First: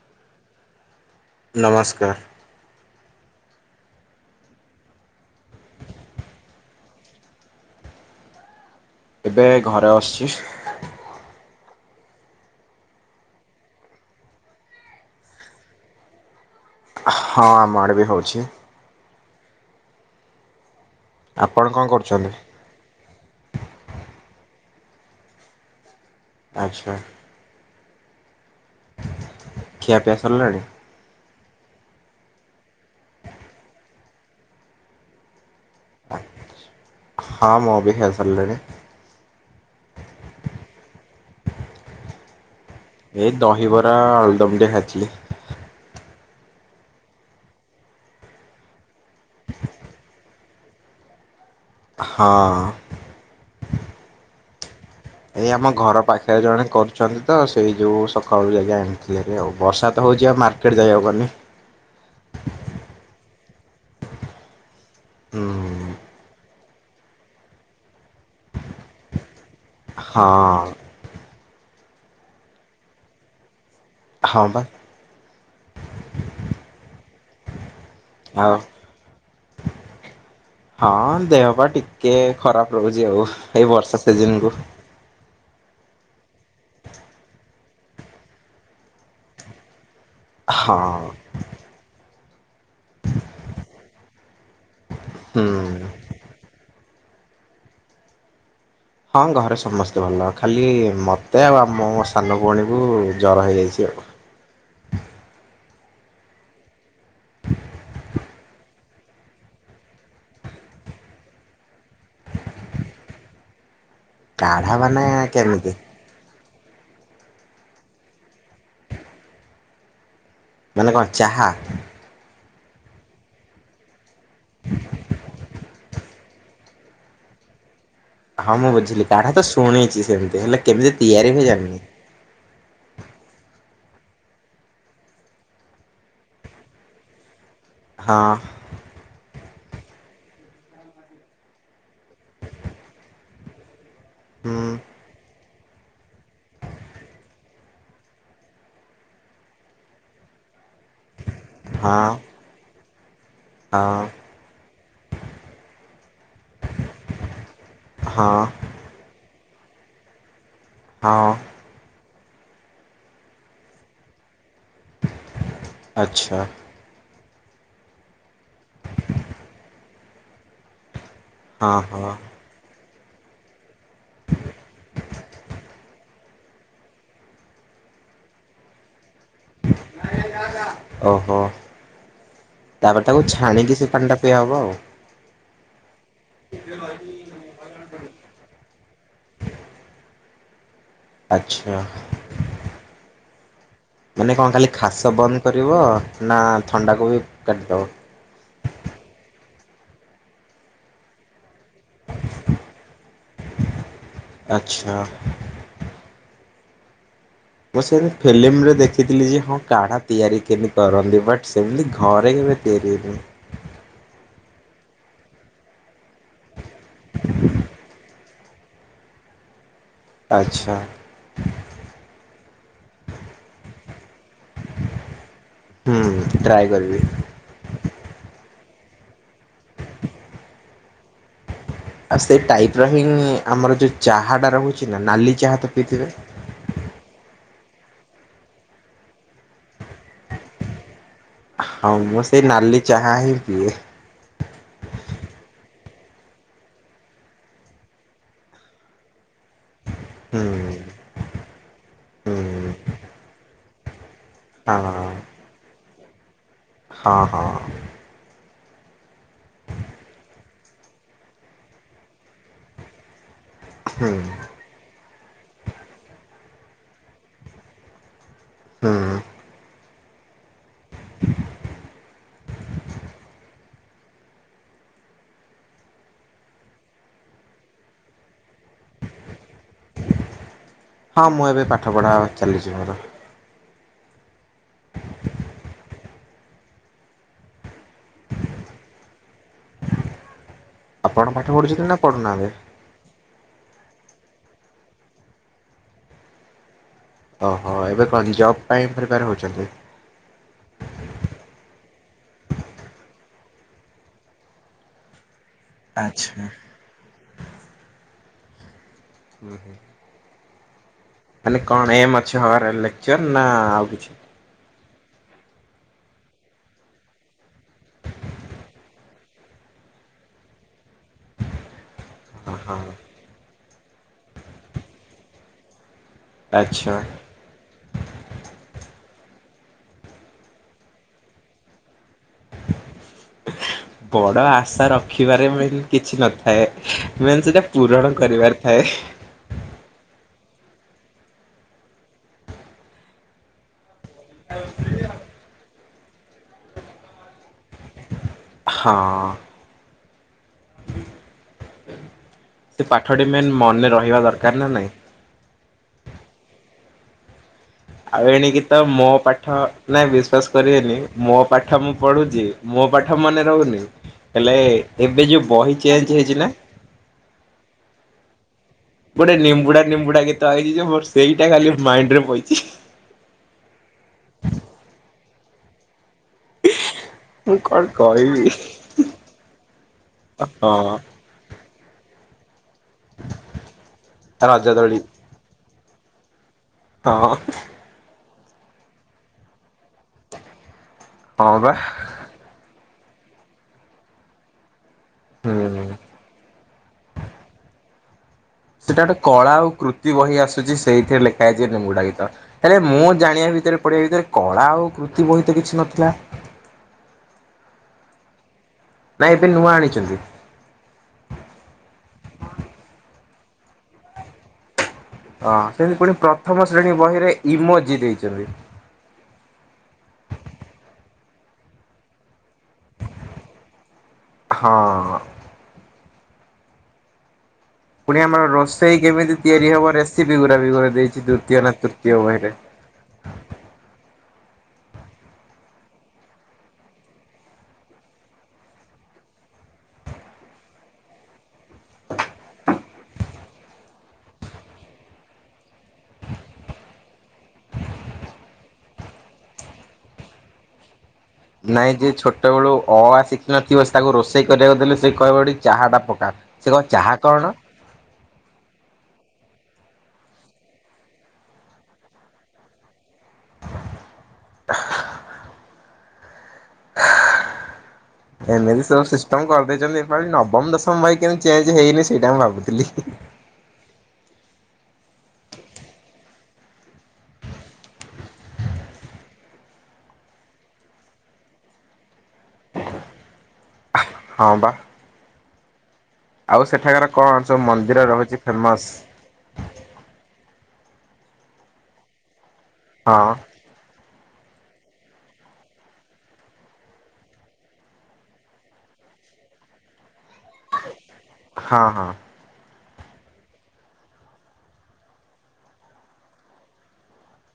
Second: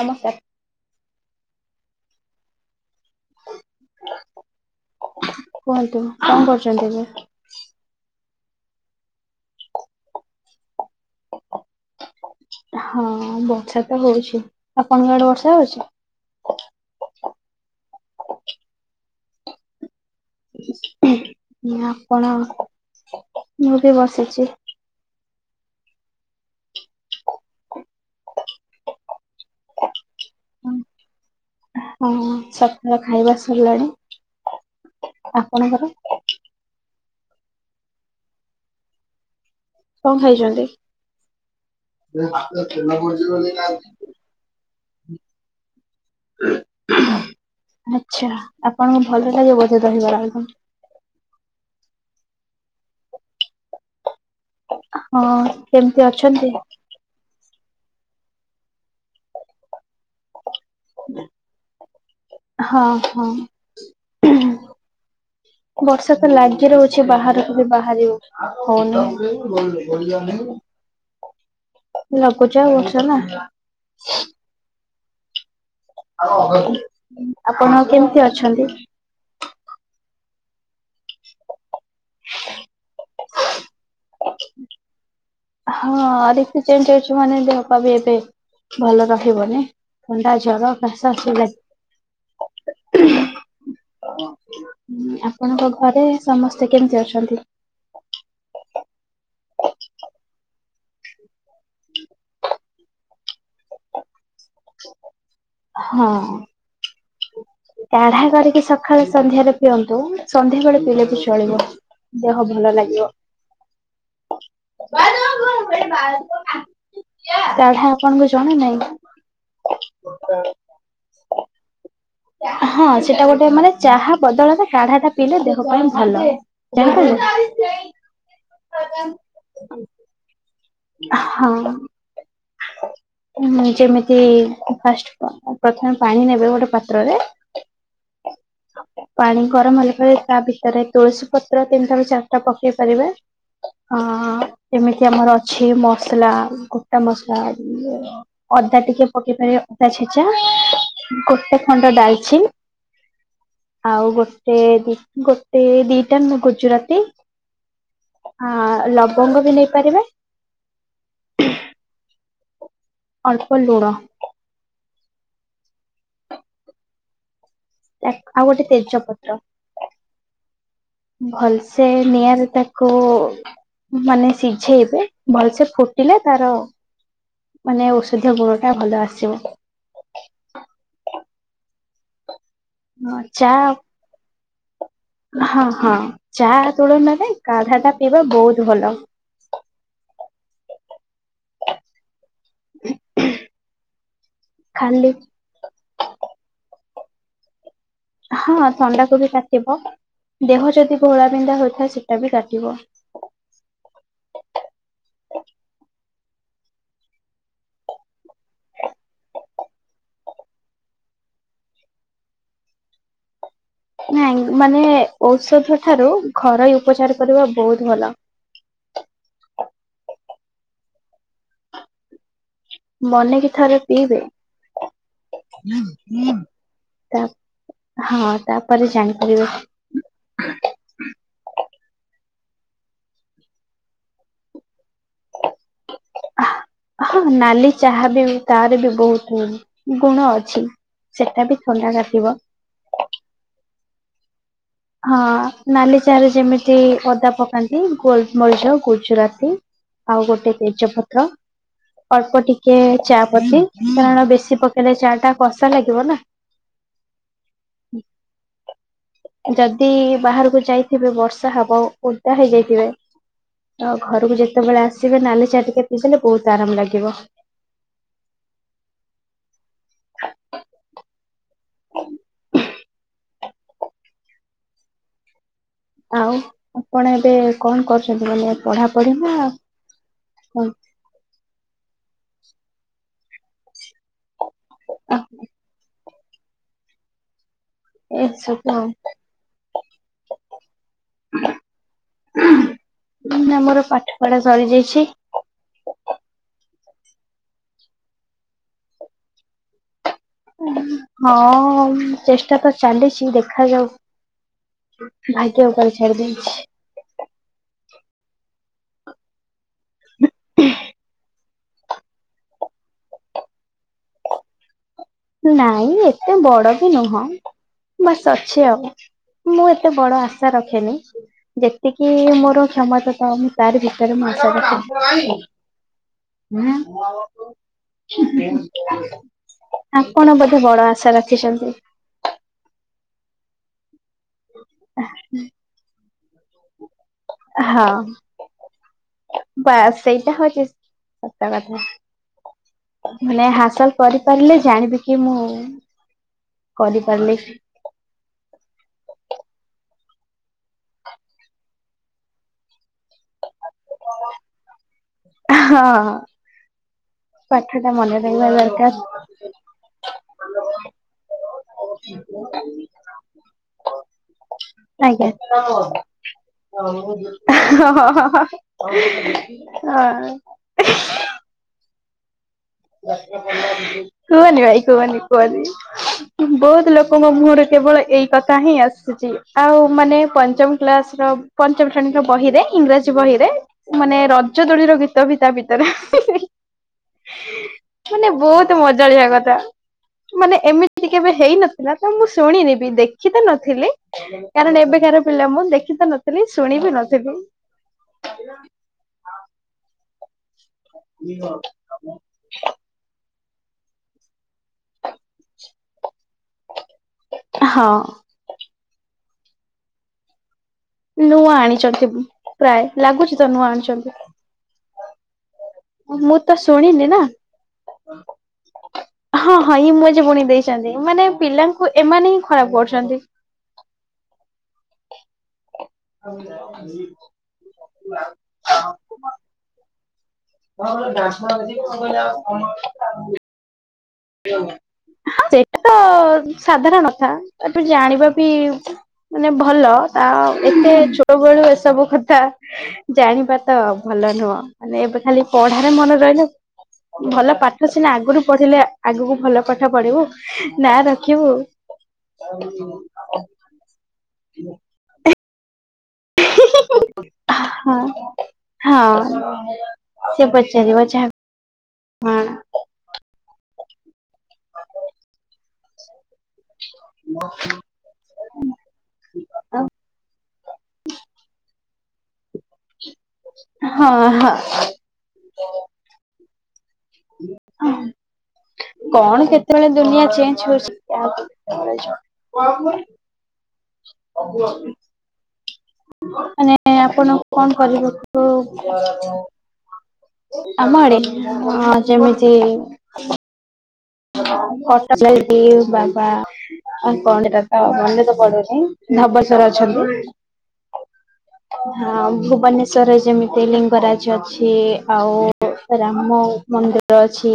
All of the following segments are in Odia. ନମସ୍କାର। ନମସ୍କାର। କୁହନ୍ତୁ କଣ କରୁଛନ୍ତି ଏବେ? ଏବେ ଘରେ ଅଶିଛି। [inaudible] ହଁ ବର୍ଷା ତ ହଉଛି, ଆପଣଙ୍କଆଡେ ବର୍ଷା ହଉଛି? ହୋଉଛି। ଆପଣ କଣ ଆପଣ କରୁଛନ୍ତି? ମୁଁ ବି ବସିଛି। ଆଚ୍ଛା। ଖିଆପିଆ ସରିଲାଣି? ହଁ ସକାଳ ଖାଇବା ସରିଲାଣି। ଆପଣଙ୍କର? ହଁ ମୁ ବି ଖାଇସାରିଲିଣି। କଣ ଖାଇଛନ୍ତି? ଏଇ ଦହିବରା ଅଳୁଦମ ଟିକେ ଖାଇଥିଲି। ଆଛା ଆପଣଙ୍କୁ ଭଲଲାଗେ ବୋଧେ ଦହିବରା ଆଳୁଦମ୍? ହଁ। ହଁ ଏଇ ଆମ କେମିତି ଘର ପାଖରେ ଅଛନ୍ତି? ଜଣେ କରୁଛନ୍ତି ତ ସେଇ ଯୋଗୁ ସକାଳୁ ଜାଇକି ଆଣିଥିଲି ହେରି ଆଉ। ବର୍ଷା ତ ହଉଛି ଆଉ ମାର୍କେ ହଁ ହଁ। ହୁଁ ବର୍ଷା ତ ଲାଗି ରହୁଛି ବାହାରକୁ ବି ବାହାରି ହଉନି ହଉନି। ହଁ ଲଘୁଚାପ ବର୍ଷା ନା। ହଁବା। ଆପଣ କେମିତି ଆଉ ଅଛନ୍ତି? ହଁ ଦେହ ପା ଟିକେ ଖରାପ ରହୁଛି ଆଉ, ଏଇ ବର୍ଷା ସିଜନ କୁ। ହଁ ଋତୁ ଚେଞ୍ଜ ହୋଉଚି ମାନେ ଦେହ ପା ବି ଏବେ ଭଲ ରହିବନି। ଥଣ୍ଡା ଜର ହଁ କାଶ ହଁ ଆପଣଙ୍କ ହୁଁ। ଘରେ ସମସ୍ତେ କେମିତି ଅଛନ୍ତି? ହଁ ଘରେ ସମସ୍ତେ ଭଲ, ଖାଲି ମତେ ଆଉ ଆମ ମୋ ସାନ ଭଉଣୀକୁୁ ଜର ହେଇଯାଇଛି ଆଉ। ହଁ। କାଢା କରିକି ସକାଳେ ସନ୍ଧ୍ୟାରେ ପିଅନ୍ତୁ, ସନ୍ଧ୍ୟା ବେଳେ ପିଇଲେ ବି ଚଳିବ। ଦେହ ଭଲ ଲାଗିବ। କାଢା ମାନେ କେମିତି? କାଢା ଆପଣଙ୍କୁ ଜଣା ନାହିଁ କି? ମାନେ କଣ ଚାହା? ହଁ ସେଟା ଗୋଟେ ମାନେ ଚାହା ବଦଳରେ କାଢା ଟା ପିଇଲେ ଦେହ ପାଇଁ ଭଲ। ଚାହା ପିଇବ ହଁ ମୁଁ ବୁଝିଲି କାଢା ତ ଶୁଣିଛି ସେମିତି ହେଲେ କେମିତି ତିଆରି ହୁଏ ହଁ ଜାଣିନି। [inaudible] ଯେମିତି ଫାଷ୍ଟ ପ୍ରଥମେ ପାଣି ନେବେ ଗୋଟେ ପାତ୍ରରେ। ହଁ। ପାଣି ଗରମ ହେଲା ପରେ ତା ଭିତରେ ତୁଳସୀ ପତ୍ର ତିନିଟା ରୁ ଚାରିଟା ପକେଇ ପାରିବେ। ଅ ହୁଁ ଏମିତି ଆମର ଅଛି ମସଲା ଗୋଟା ମସଲା ଅଦା ଟିକେ ପକେଇ ପାରିବେ ଅଦା ଛେଚା ଗୋଟେ ଖଣ୍ଡ ହଁ ଡାଲଚିନି ଆଉ ହଁ ଗୋଟେ ଦି ଗୋଟେ ଦିଟା ନ ଗୁଜୁରାତି ହଁ। ଆ ଲବଙ୍ଗ ବି ନେଇପାରିବେ ହଁ। ଅଳ୍ପ ଲୁଣ। ଆଚ୍ଛା। ଆଉ ଗୋଟେ ତେଜପତ୍ର। ହଁ ଭଲସେ ହଁ ନିଆଁରେ ତା କୁ ମାନେ ସିଝେଇବେ ଭଲସେ ଫୁଟିଲେ ତାର ମାନେ ଔଷଧୀୟ ଗୁଣ ଟା ଭଲ ଆସିବ। ଓହୋ। ତାପରେ ହଁ ତାକୁ ଚା ଛାଣିକି ସେ ପାଣି ଟା ପିଆହ ହବ ଆଉ। ହଁ ହଁ ଚା ତୁଳନା ପାଇଁ କାଢା ଟା ପିଇବା ବହୁତ ଭଲ। ଆଚ୍ଛା। ମାନେ କଣ ଖାଲି ଖାସ ବନ୍ଦ କରିବ ନା ଥଣ୍ଡାକୁ ବି କାଟିଦବ? ହଁ ଥଣ୍ଡା କୁ ବି କାଟିବ ଦେହ ଯଦି ଭୋଳା ବିିନ୍ଧା ହଉ ସେଟା ବିି କାଟିବ। ଆଚ୍ଛା ମୁଁ ସେମତି ଫିଲ୍ମରେ ଦେଖିଥିଲି ଯେ ହଁ କାଢା ତିଆରି କେମତି କରନ୍ତି ବଟ୍ ସେମିତି ଘରେ ପ୍ରତି ଏରିରେ ନାଇଁ ମାନେ ଔଷଧ ଠାରୁ ଘରୋଇ ଉପଚାର କରିବା ବହୁତ ଭଲ। ଆଚ୍ଛା। ମାନେକି ଥରେ ପିଇବେ। ହୁଁ ଟ୍ରାଏ କରିବି। ତାପ୍ ହଁ ତାପରେ ଜାଣିପାରିବେ। ଆଉ ସେଇ ଟାଇପ ର ହି ଆମର ଯୋଉ ଚାହା ଟା ରହୁଛି ନା ନାଲି ଚାହା ତ ପିଇଥିବେ? ହଁ ନାଲି ଚାହା ବି ତାର ବି ବହୁତ ଗୁଣ ଅଛି। ସେଟା ବି ଥଣ୍ଡା ହଁ ମୁଁ କାଟିବ। ସେ ନାଲି ଚାହା ହିଁ ପିଏ। ହଁ ନାଲି ଚାରେ ଯେମିତି ଓଦା ପକାନ୍ତି ଗୋଲମରିଚ ଗୁଜୁରା ତି ଆଉ ହୁଁ ଗୋଟେ ତେଜପତ୍ର ହୁଁ ଅଳ୍ପ ଟିକେ ଚାଆପତି କାରଣ ବେଶୀ ପକେଇଲେ ହଁ। ଚା ଟା କଷା ଲାଗିବ ନା। ହଁ ହଁ। ଯଦି ବାହାରକୁ ଯାଇଥିବେ ବର୍ଷା ହବ ଓଦା ହେଇଯାଇଥିବେ। ଆ ହୁଁ ଘରକୁ ଯେତେବେଳେ ଆସ ଯିବେ ନହେଲେ ଚା ଟିକା ପିନ୍ଧଲେ ବହୁତ ଆରାମ ଲାଗିବ। ହୁଁ। [inaudible] ଆଉ ଆପଣ ଏବେ କଣ କରୁଛନ୍ତି ମାନେ? ପଢାପଢିିବା ନା କଣ? ହଁ ମୁଁ ଏବେ ପାଠ ପଢ଼ା ଚାଲିଛି ମୋର। [unintelligible] [unintelligible] ଆପଣ ପାଠ ପଢୁଛନ୍ତି ନା ପଢୁନାହାଁନ୍ତି? ନା ମୋର ପାଠ ପଢା ସରିଯାଇଛି। ଓହୋ ଏବେ କଣ ଜବ୍ ପାଇଁ ପ୍ରିପେଆର୍ ହଉଛନ୍ତି? ଉଁ ହଁ ଚେଷ୍ଟା ତ ଚାଲିଛି ଦେଖାଯାଉ। ଭାଗ୍ୟ ଉପରେ ଆଚ୍ଛା। ଛାଡ଼ିଦେଇଛି। ଉଁ ହୁଁ। [inaudible] ମାନେ କଣ ଏମ୍ ଅଛି ହବାର ଲେକ୍ଚର୍ ନା ଆଉ କିଛି? ନାଇଁ ଏତେ ବଡ ବି ନୁହଁ। ବାସ୍ ଅଛି ଆଉ। ମୁଁ ଏତେ ବଡ ଆଶା ରଖେନି। ଯେତିକି ମୋର ଓହୋ କ୍ଷମତା ତ ତାରି ଭିତରେ ମୁଁ ଆଶା ରଖେ। ଆଚ୍ଛା। [unintelligible] ଆପଣ ବୋଧେ ବଡ ଆଶା ରଖିଛନ୍ତି? [inaudible] ବଡ଼ ଆଶା ରଖିବାରେ ମେନ୍ କିଛି ନଥାଏ। ମେନ୍ ସେଇଟା ହଁ ପୂରଣ କରିବାରେ ଥାଏ। ବାସ୍ ସେଇ ସତ କଥା। ମାନେ ହାସଲ କରିପାରିଲେ ଜାଣିବେ କି ମୁଁ କରିପାରିଲି। ହଁ। ସେ ପାଠଟି ମେନ୍ ମନେ ରହିବା ଦରକାର ନା ନାଇଁ। ହଁ। ପାଠ ଟା ମନେ ଆଉ ରହିବା ଏଣିକି ତ ଦରକାର। ମୋ ପାଠ ନାଇଁ ବିଶ୍ଵାସ କରିବେନି ମୋ ପାଠ ମୁଁ ପଢ଼ୁଛି, ମୋ ପାଠ ମନେ ରହୁନି ହେଲେ ଆଜ୍ଞା। ଏବେ ଯୋଉ ହଁ। ବହି ଚେଞ୍ଜ ହେଇଛି ନା ଗୋଟେ ନିମ୍ବୁଡା ନିମ୍ବୁଡା ଗୀତ ଆଇଚି ଯେ ମୋର ସେଇଟା ଖାଲି ମାଇଣ୍ଡରେ ପଇଚି। କୁହନି ଭାଇ କୁହନି କୁହନି। ବହୁତ ଲୋକଙ୍କ ମୁଁ ମୁହଁରୁ କଣ କେବଳ ଏଇ କହିବି କଥା ହିଁ ଆସୁଛି। ଆଉ ମାନେ ପଞ୍ଚମ ହଁ କ୍ଲାସର ପଞ୍ଚମ ଶ୍ରେଣୀର ବହିରେ ଇଂରାଜୀ ବହିରେ ମାନେ ରଜ ଦୋଳିର ଗୀତ ବି ତା ଭି ତରେ ହଁ। ମାନେ ବହୁତ ମଜାଳିଆ କଥା, ମାନେ ଏମି ତି କେବେ ହଁ ହେଇ ବା ନଥିଲା ତ ମୁଁ ଶୁଣିନି ବି, ଦେଖି ତ ନଥିଲି। କାରଣ ଏବେ କାର ପିଲା ମୁଁ ହୁଁ। ଦେଖି ତ ନଥିଲି, ଶୁଣି ବି ନଥିଲି। ଏମିତି ବହି ଆସୁଛି ସେଇଥିରେ ଲେଖା ହେଇଛି ନିମ୍ବୁଡା ଗୀତ। ହେଲେ ମୁଁ ଜାଣିବା ଭି ତରେ ପଢିବା ଭିତରେ କଳା ଆଉ କୃତି ବହି ତ କିଛି ନଥିଲା। ହଁ। ନାଇଁ ଏବେ ନୂଆ ଆଣିଛନ୍ତି। ନୂଆ ଆଣିଛନ୍ତି ପ୍ରାୟ ଲାଗୁଛି ତ ନୂଆ ଆଣିଛନ୍ତି। ହଁ ସେମିତି ପୁଣି ମୁଁ ତ ପ୍ରଥମ ଶ୍ରେଣୀ ଶୁଣିନି ନା। ବହିରେ ଇମୋଜୀ ଦେଇଛନ୍ତି। ହଁ ହଁ ଇମୋଜୀ ପୁଣି ଦେଇଛନ୍ତି ମାନେ ପିଲାଙ୍କୁ ଏମାନେ ହିଁ ଖରାପ କରୁଛନ୍ତି। [unintelligible] ହଁ। [unintelligible] ପୁଣି ଆମର ରୋଷେଇ କେମିତି ତିଆରି ହବ ରେସ୍ ସିପି ଗୁରା ବି [unintelligible] ଦେଇଛି ଦୃତୀୟ ନା ତୃତୀୟ ବହିରେ। [unintelligible] ହଁ ସେଇଟା ତ ସାଧାରଣ କଥା [unintelligible] ଜାଣିବା ବି ମାନେ ଭଲ। ଆଁ ଉ ଏତେ ଛୋଟବେଳୁ ଏସବୁ କଥା ଜାଣିବା ତ ଭଲ ନୁହଁ, ମାନେ ଏବେ ଖାଲି ପଢାରେ ମନେ ରହିଲେ ଭଲ ପାଠ ସିନା ଆଗୁରୁ ପଢିଲେ ଆ ଆଗକୁ ଭଲ ପାଠ ପଢିବୁ, ନାଁ ରଖି ନାଇଁ ଯିଏ ଛୋଟବେଳୁ ଅ ଆ ଶିଖିନଥିବ, ତାକୁ ରୋଷେଇ କରିବାକୁ ଦେଲେ ସେ କହିବ ଏଠି ଚାହାଟା ପକେଇ ହଁ ହଁ। ସେ ପଚାରିବ ଚାହା ହଁ। ହ [inaudible] ମ [inaudible] ଏମିତି ସବୁ ସିଷ୍ଟମ କରିଦେଇଛନ୍ତି ଏ ପାଳି ନବମ ଦଶମ ବହି କେମିତି ଚେଞ୍ଜ ହେଇନି ସେଇଟା ମୁଁ ଭାବୁଥିଲି। ହଁ ହଁ। ହୁଁ। କଣ କେତେବେଳେ ଦୁନିଆ ଚେଞ୍ଜ ହଉଛି ଆୁ ହଁ ଆ ବା। [inaudible] ଆଉ ମାନେ ସେଠାକାର ଆପଣ ସବୁ କଣ ମନ୍ଦିର ରହୁଛି କରିବାକୁ ଫେମସ୍? ଆମ ଆଡେ? ହଁ ଯେମିତି ହଁ [inaudible] ବାବା କଣ ସେଇଟା ତ ମନେ ବି ପଡ଼ୁନି ଧବେଶ୍ଵର ଅଛନ୍ତି। ହଁ ଭୁବନେଶ୍ଵ ଶ୍ୱରରେ ଯେମିତି ଲିଙ୍ଗରାଜ ଅଛି ଆଉ ରାମ ମନ୍ଦିର ଅଛି,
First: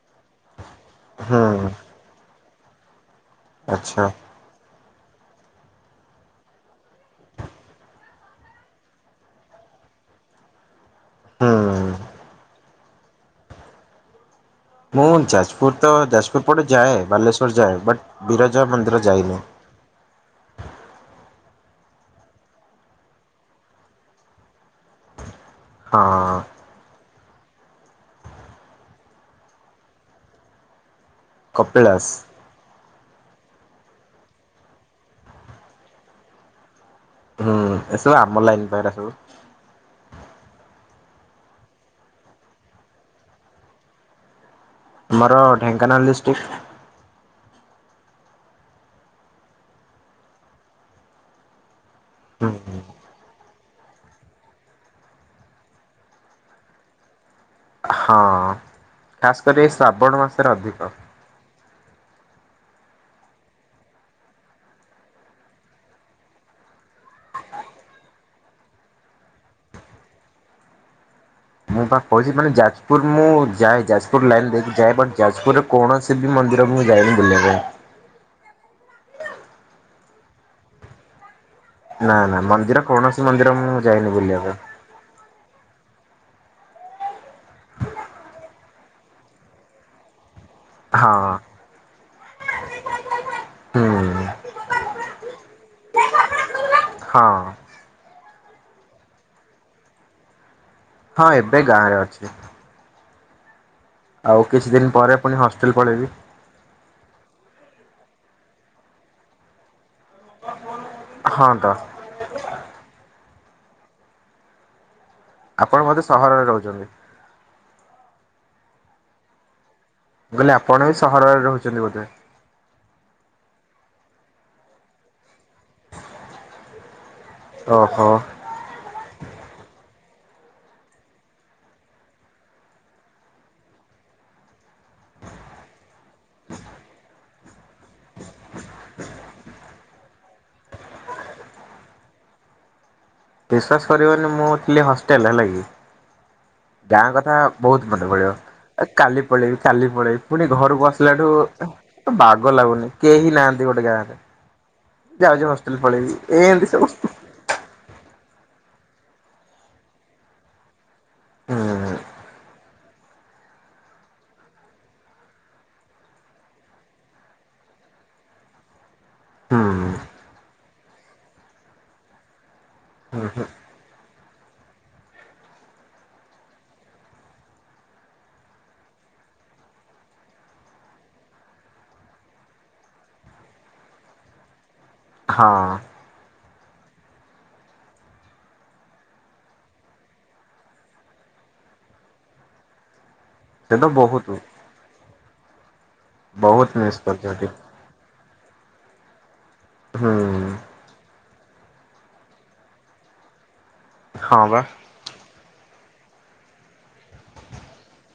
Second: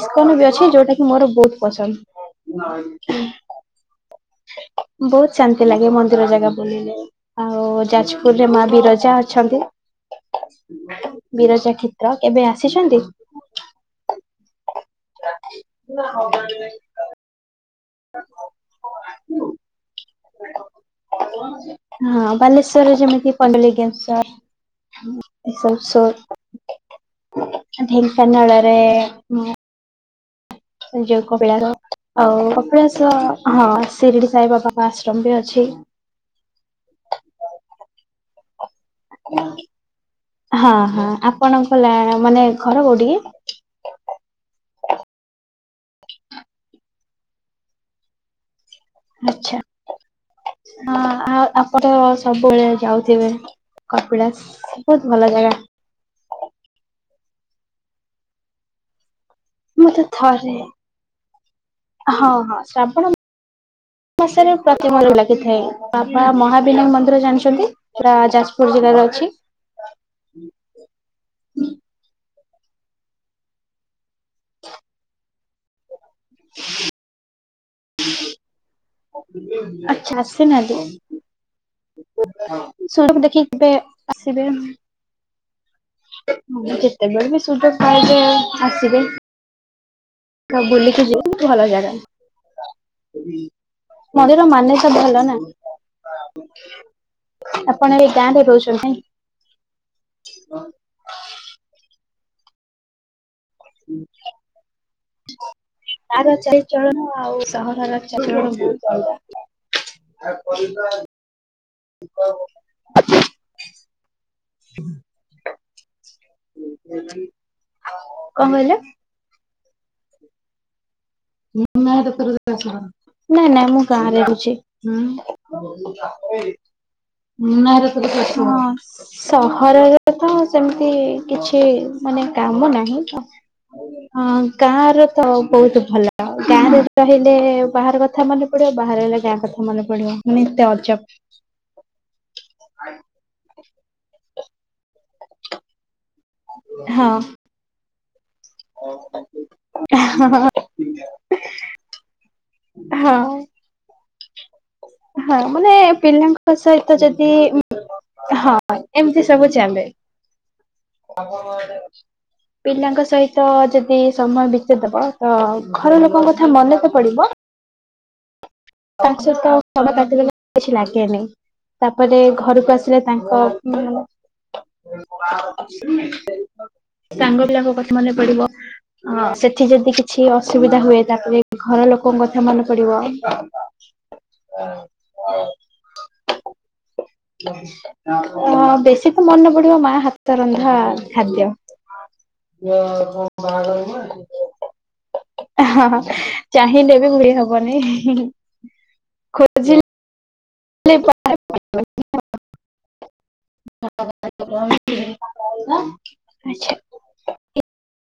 ଇସ୍କନ ବି ଅ ଛି, ଯୋଉଟାକି ମୋର ହୁଁ ବହୁତ ପସନ୍ଦ। ଆଚ୍ଛା। ବହୁତ ଶାନ୍ତି ଲାଗେ ମନ୍ଦିର ଜାଗା ବୁଲିଲେ, ଆଉ ଯାଜପୁରରେ ମା ବିରଜା ଅଛନ୍ତି ହୁଁ। ବିରଜାକ୍ଷେତ୍ର କେବେ ଆସିଛନ୍ତି? ମୁଁ ଯାଜପୁର ତ ଯାଜପୁର ପଟେ ଯାଏ, ବାଲେଶ୍ଵର ଯାଏ ବଟ ବିରଜା ମନ୍ଦିର ଯାଇନି। [inaudible] ହଁ ବାଲେଶ୍ଵରରେ ଯେମିତି ପଣ୍ଡେଲିଙ୍ଗେଶ୍ଵର ଏସବୁ ହଁ ସୋର ଢେଙ୍କାନାଳରେ ଯୋଉ କପିଳାସ ଆଉ କପିଳାସ ହଁ ଶିରିଡି ସାଇବାବାଙ୍କ ଆଶ୍ରମ ବି ଅଛି। ହୁଁ ଏସବୁ ଆମ ଲାଇନ ପା ଏଇରା ସବୁ। ହଁ ହଁ। ଆପଣଙ୍କ ଲା ମାନେ ଘର କୋଉଠିକି? ଆମର ଢେଙ୍କାନାଳ ଡିଷ୍ଟ୍ରିକ୍ଟ। ଆଚ୍ଛା। ହଁ ଆଉ ଆପଣ ହୁଁ। ସବୁବେଳେ ଯାଉଥିବେ କପିଳାସ ବହୁତ ଭଲ ଜାଗା। ହଁ, ଖାସ କରି ଏଇ ମୁଁ ତ ଶ୍ରାବଣ ମାସରେ ଥରେ ଅଧିକ। ହଁ ହଁ। ଶ୍ରାବଣ ମା ମାସରେ ପ୍ରତିମ [unintelligible] ଲାଗିଥାଏ। ବାପା ମହାବିନାୟକ ମନ୍ଦିର ଜାଣିଛନ୍ତି? ପୁରା ଯାଜପୁର ଜିଲ୍ଲାରେ ଅଛି ମୁଁ ବା କହୁଛି ମାନେ ଯାଜପୁର ମୁଁ ଯାଏ ଯାଜପୁର ଲାଇନ ଦେଇକି ଯାଏ, ବଟ୍ ଯାଜପୁରରେ କୌଣସି ସି ବି ମନ୍ଦିରକୁ ମୁଁ ଯାଇନି ବୁଲିବା ପାଇଁ। ଆଚ୍ଛା ଆସି ନାହାଁନ୍ତି? ନା ନା ମନ୍ଦିର କୌଣସି [inaudible] ଦେଖି ମନ୍ଦିର କେବେ ମୁଁ ଯାଇନି ବୁଲିବା ଆସିବେ ପାଇଁ। ଯେତେବେଳେ ବି ସୁଯୋଗ ପାଇବେ ଆସିବେ। ସବୁ ବୁଲିକି ଯିବେ ହଁ [unintelligible] ଭଲ ଜାଗା। ହୁଁ ମନ୍ଦିର ମାନେ ତ ଭଲ ନା। ହଁ ଆପଣ ଏଇ ଗାଁରେ ରହୁଛନ୍ତି ନାଇଁ? ହଁ ଏବେ ଗାଁରେ ଅଛି। ଆଉ କିଛି ଦିନ ପରେ ପୁଣି ହଷ୍ଟେଲ ପଳେଇବି ଗାଁର ଚାଲିଚଳନ ଆଉ ସହରର ଚାଲିଚଳନ ବହୁତ ଅଲଗା। ହଁ ତ ହୁଁ। ଆପଣ ବୋଧେ ସହରରେ ରହୁଛ କଣ କହିଲେ? ମୁଁ କହିଲି ଆପଣ ସହରରେ ରହୁଛନ୍ତି ବୋଧେ ନାଇଁ ନାଇଁ ମୁଁ ଗାଁରେ ରହୁଛି। ଓହୋ ହଁ ସହରରେ ତ କଣ ସେମିତି କିଛି ମାନେ କାମ ନାହିଁ ତ ହଁ ଗାଁ ରେ ତ ବହୁତ ଭଲ। ଗାଁରେ ରହିଲେ ବାହାର କଥା ମନେ ପଡେ ବାହାରେରହିଲେ ଗାଁ କଥା ମନେ ପ ପଡିବ ମୁ ଏତେ ଅଜବ ବିଶ୍ୱାସ କରିବନି ମୁଁ ଥିଲି ହଷ୍ଟେଲ୍ ହେଲା କିି। ହ [unintelligible] ଗାଁ କଥା ବହୁତ ମନେ ପଡିବ କାଲି ପଳେଇବି କାଲି ପଳେଇବି ପୁଣି ଘରକୁ ଆସିଲା ଠୁ ବାଗ ଲାଗୁନି ହଁ। କେହି ନାହାନ୍ତି ଗୋଟେ ଗାଁରେ। ହଁ ଯାଉଛି ମାନେ ହଷ୍ଟେଲ ପଳେଇବି ପିଲାଙ୍କ ଏମିତି ସବୁ ସହିତ ଯଦି ହଁ ଏମିତି ସବୁ ଚାଲେ। ହୁଁ ପିଲାଙ୍କ ସହିତ ଯଦି ସମୟ ବିତେଇଦବ ତ ଘର ଲୋକଙ୍କ କଥା ମନେ ତ ପଡିବ ତାଙ୍କ ସହିତ ହୁଁ [unintelligible] କିଛି ଲାଗେନି। ତାପରେ ଘରକୁ ଆସିଲେ ତାଙ୍କ ହୁଁ [unintelligible] ସାଙ୍ଗ ପିଲାଙ୍କ କଥା ମନେ ପଡିବ ଆ ସେଠି ଯଦି କିଛି ଅସୁବିଧା ହୁଏ ତାପରେ ଘର ଲ ଲୋକଙ୍କ କଥା ମନେ ପଡିବ। ହଁ। [unintelligible] ଓ ବେଶୀ ତ ମନେ ପଡିବ ମା ହାତ ରନ୍ଧା ଖାଦ୍ୟ। ସେ ତ ବହୁତ [unintelligible] ହଁ ବହୁତ ଚାହିଁଲେ ମିସ୍ ବି କରିଛି ଭୁଳି ସେଠି ହବନି ହିଁ ହିଁ। ଖୋଜିଲେ ହୁଁ [unintelligible] ହଁ ବା। [unintelligible] ଆଛା [unintelligible]